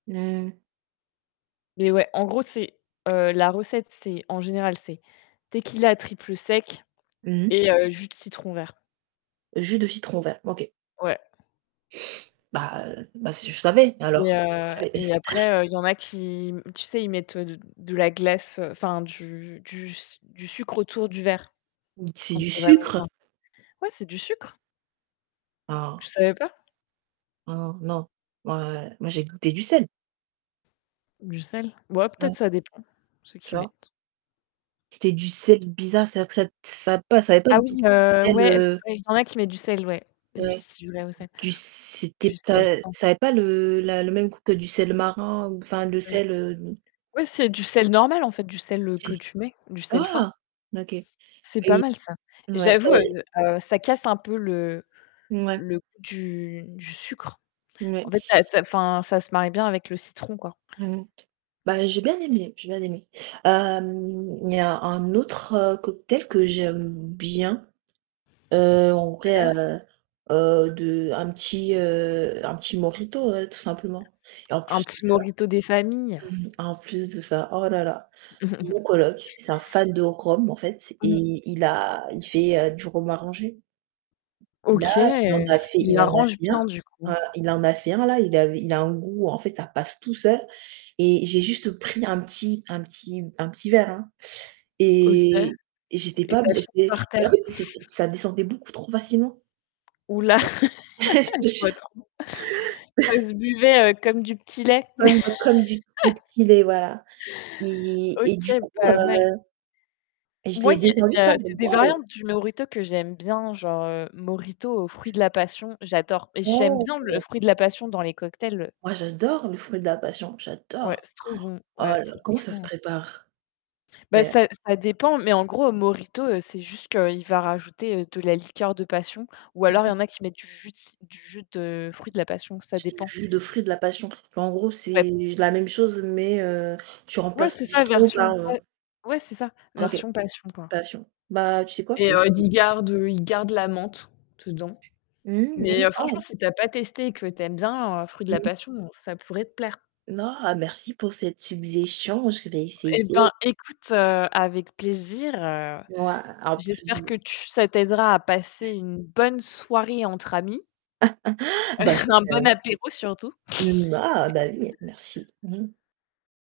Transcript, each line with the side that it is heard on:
right: N heu
left: Mais ouais, en gros, c'est heu, la recette, c'est en général, c'est tequila triple sec
right: Mmh.
left: et heu, jus de citron vert.
right: Jus de citron vert, OK.
left: Ouais.
right: Bah heu, bah si je savais
left: Et
right: alors. Je
left: heu
right: savais.
left: et après, heu, il y en a qui m tu sais, ils mettent, heu, d de la glace, heu, enfin du du s du sucre autour du verre.
right: Mmh c'est
left: Quand
right: du
left: c'est vraiment
right: sucre?
left: bien. Ouais, c'est du sucre. Tu
right: Ah.
left: savais pas?
right: Heu non, moi moi j'ai goûté du sel.
left: Du sel? Bo ah
right: [unintelligible]
left: peut-être ça dépend, ceux
right: Tu
left: qui
right: vois?
left: mettent.
right: C'était du sel bizarre, c'est-à-dire que ça ça avait pas ça avait pas
left: Ah
right: le goût
left: oui,
right: du
left: heu,
right: sel,
left: ouais, c'est
right: heu
left: vrai. Il y en a qui mettent du sel, ouais.
right: Ouais.
left: J'y [unintelligible]
right: Du c'était
left: du
right: p
left: sel
right: ta
left: fin.
right: ça avait pas le la le même goût que du sel marin ou enfin le
left: Mmh.
right: sel, heu
left: Ouais, c'est du sel normal en fait, du sel, heu,
right: C'est
left: que
right: du
left: tu mets, du sel fin.
right: ah, OK.
left: C'est pas
right: Et
left: mal ça.
right: mouais bah
left: J'avoue, heu, heu, ça casse un peu le
right: Mouais.
left: le goût du du sucre. En
right: Mouais.
left: fait, ça ça enfin, ça se marie bien avec le citron, quoi.
right: Mmh mh. Bah j'ai bien aimé, j'ai bien aimé. Hem, il y a un autre cocktail que j'aime bien, heu, en vrai,
left: Ouais.
right: heu, heu, de un petit, heu, un petit mojito, heu, tout simplement. Et en
left: Un
right: plus de
left: petit
right: ça
left: mojito des familles.
right: mmh mh, en plus de ça, oh là là, mon coloc, c'est un fan de rhum en fait
left: Mmh.
right: et il a il fait, heu, du rhum arrangé. Là
left: OK,
right: il en a fait
left: il
right: il en a
left: l'arrange
right: fait un,
left: bien du coup.
right: heu, il en a fait un là, il avait il a un goût en fait ça passe tout seul et j'ai juste pris un petit un petit un petit verre, hein
left: OK
right: et
left: et
right: et j'étais pas
left: tu
right: b
left: as fini
right: j'étais
left: par
right: en
left: terre?
right: fait c'était ça descendait beaucoup trop facilement.
left: Ouh là.
right: Tu vois? Je te
left: Je vois
right: jure.
left: trop. Ça se buvait, heu, comme du petit lait.
right: Comme bah comme du de petit lait voilà. Et et du
left: OK,
right: coup, heu,
left: pas mal.
right: je
left: Moi,
right: l'ai
left: il y a il
right: descendu,
left: y
right: j'étais là:
left: a
right: «Mais
left: c'est des
right: waouh!»
left: variantes du mojito que j'aime bien, genre, heu, mojito au fruit de la passion, j'adore. J'aime bien le
right: [unintelligible]
left: fruit de la passion dans les cocktails.
right: Moi j'adore les fruits de la passion,
left: Ouais,
right: j'adore.
left: c'est trop bon,
right: Oh
left: ouais,
right: là, comment ça se
left: franchement.
right: prépare?
left: Bah,
right: D'ailleurs.
left: ça ça dépend, mais en gros, mojito, c'est juste qu'il va rajouter de la liqueur de passion ou
right: Mmh
left: alors, il y
right: mh.
left: en a qui mettent du jus de ci du jus de fruit de la passion, ça
right: C'est du
left: dépend.
right: jus de fruit de la passion. Mais en gros,
left: Ouais.
right: c'est la même chose mais heu, tu
left: Ouais,
right: remplaces
left: c'est
right: le
left: ça,
right: citron par,
left: version
right: heu
left: pa ouais c'est ça,
right: OK,
left: version passion, quoi.
right: passion. Bah, tu sais quoi? Je
left: Et
right: vais
left: heu d
right: essayer
left: il
right: ça.
left: garde, heu, il garde la menthe dedans.
right: Mmh mh.
left: Mais
right: Mmh
left: heu, franchement,
right: ah
left: si tu as pas testé et que tu aimes bien, fruit de la
right: Mmh.
left: passion, ça pourrait te plaire.
right: Non, merci pour cette suggestion, je vais
left: Eh
right: essayer.
left: ben, écoute, heu, avec plaisir, heu, j'espère que
right: [unintelligible]
left: tu ça t'aidera à passer une bonne soirée entre amis.
right: Bah
left: Un
right: j'espère
left: bon
right: aussi.
left: apéro surtout.
right: Mmh, ah bah oui, merci. Mmh.